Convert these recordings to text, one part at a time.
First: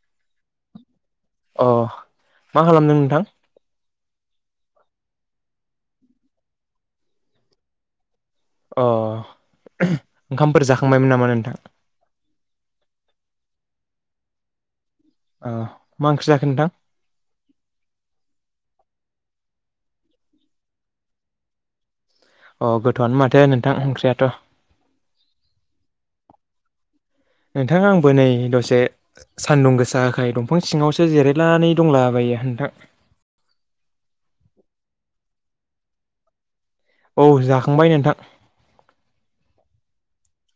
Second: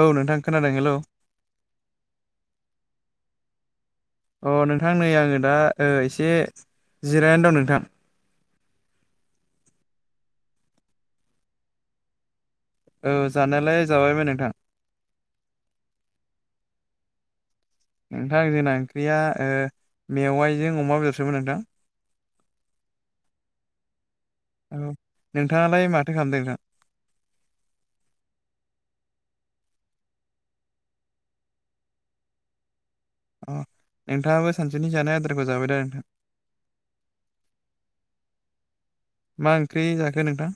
औ नोंथां खोनादों हेलौ। अ मा खालामदों नोंथां? अ नोंथां नै आङो दा एसे जिरायनानै दं नोंथां। अ ओंखामफोर जाखांबायमोन नामा नोंथां? औ जानायालाय जाबायमोन नोंथां। औ मा ओंख्रि जाखो नोंथां? नोंथां जोंना ओंख्रिया मेवाइजों अमा बेदरसोमोन नोंथां। अ गोथौआनो माथो नोंथां ओंख्रियाथ'। औ नोंथाङालाय माथो खालामदों नोंथां? नोंथां आंबो नै दसे सान्दुं गोस जाखाय दंफां सिङावसो जिरायनानै दंलाबायो नोंथां। अ नोंथाङाबो सानसुनि जानाय आदारखौ जाबाय दा नोंथां। औ जाखांबाय नोंथां। मा ओंख्रि जाखो नोंथां?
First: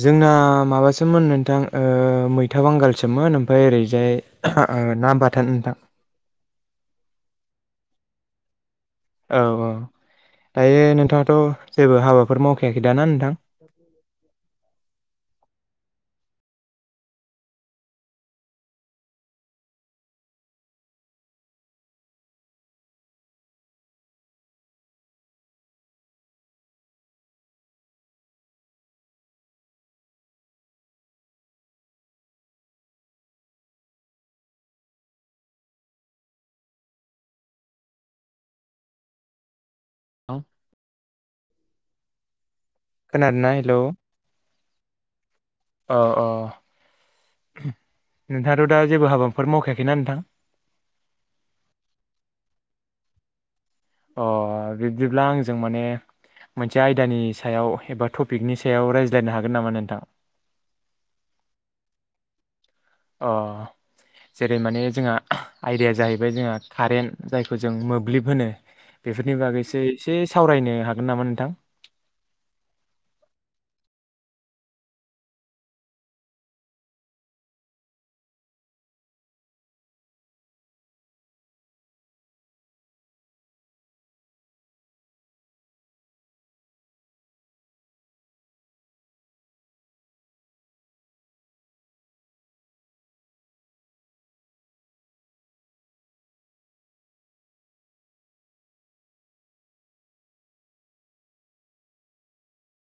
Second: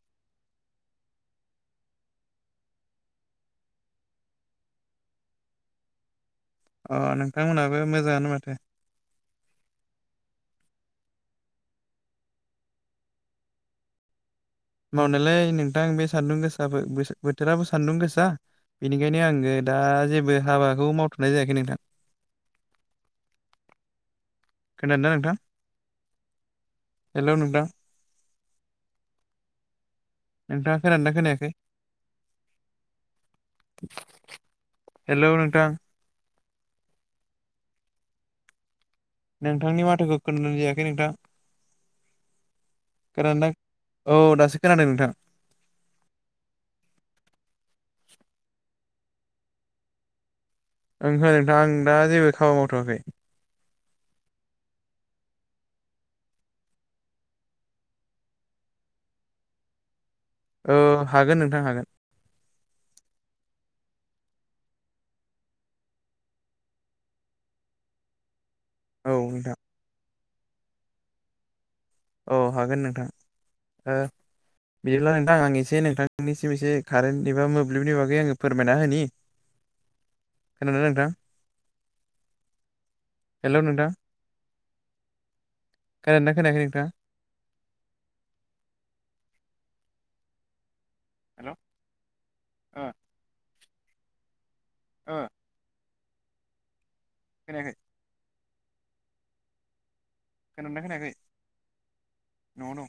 जोंना माबासोमोन नोंथां मैथा बांगालसोमोन ओमफ्राय ओरैजाय ना बाथोन नोंथां। अ नोंथांमोनहाबो मोजाङानो माथो। औ औ दायो नोंथाङाथ' जेबो हाबाफोर मावखायाखै दा ना नोंथां? [inaudible] मावनायालाय नोंथां बे सान्दुं गोसाबो बोथोराबो सान्दुं गोसा बेनिखायनो आङो दा जेबो हाबाखौ मावथ'नाय जायाखै नोंथां। [inaudible] खोनादों दा नोंथां हेलौ नोंथां नोंथाङा खोनादोंना खोनायाखै? हेलौ नोंथां नोंथांनि माथोखौ खोनानाय जायाखै नोंथां। खोनादोंना औ दासो खोनादों नोंथां। औ औ नोंथाङाथ' दा जेबो हाबाफोर मावखायाखैना नोंथां नोंथां आं दा जेबो खामानि मावथ'वाखै अ बिब्दिब्ला आंजों माने मोनसे आयदानि सायाव एबा टपिकनि सायाव रायज्लायनो हागोन नामा नोंथां? औ हागोन नोंथां हागोन अ जेरै माने जोंहा आयडाया जाहैबाय जोंहा कारेन्ट जायखौ जों मोब्लिब होनो औ बेफोरनि नोंथां बागैसो एसे सावरायनो हागोन नामा नोंथां? औ हागोन नोंथां। बिदिब्ला नोंथां आं एसे नोंथांनिसिम एसे कारेन्ट एबा मोब्लिबनि बागै आङो फोरमायना होनि [inaudible] खोनादोंना नोंथां? हेलौ नोंथां खोनादोंना खोनायाखै नोंथाङा? हेलौ ओ खोनायाखै खोनादोंना खोनायाखै न'वाव दं।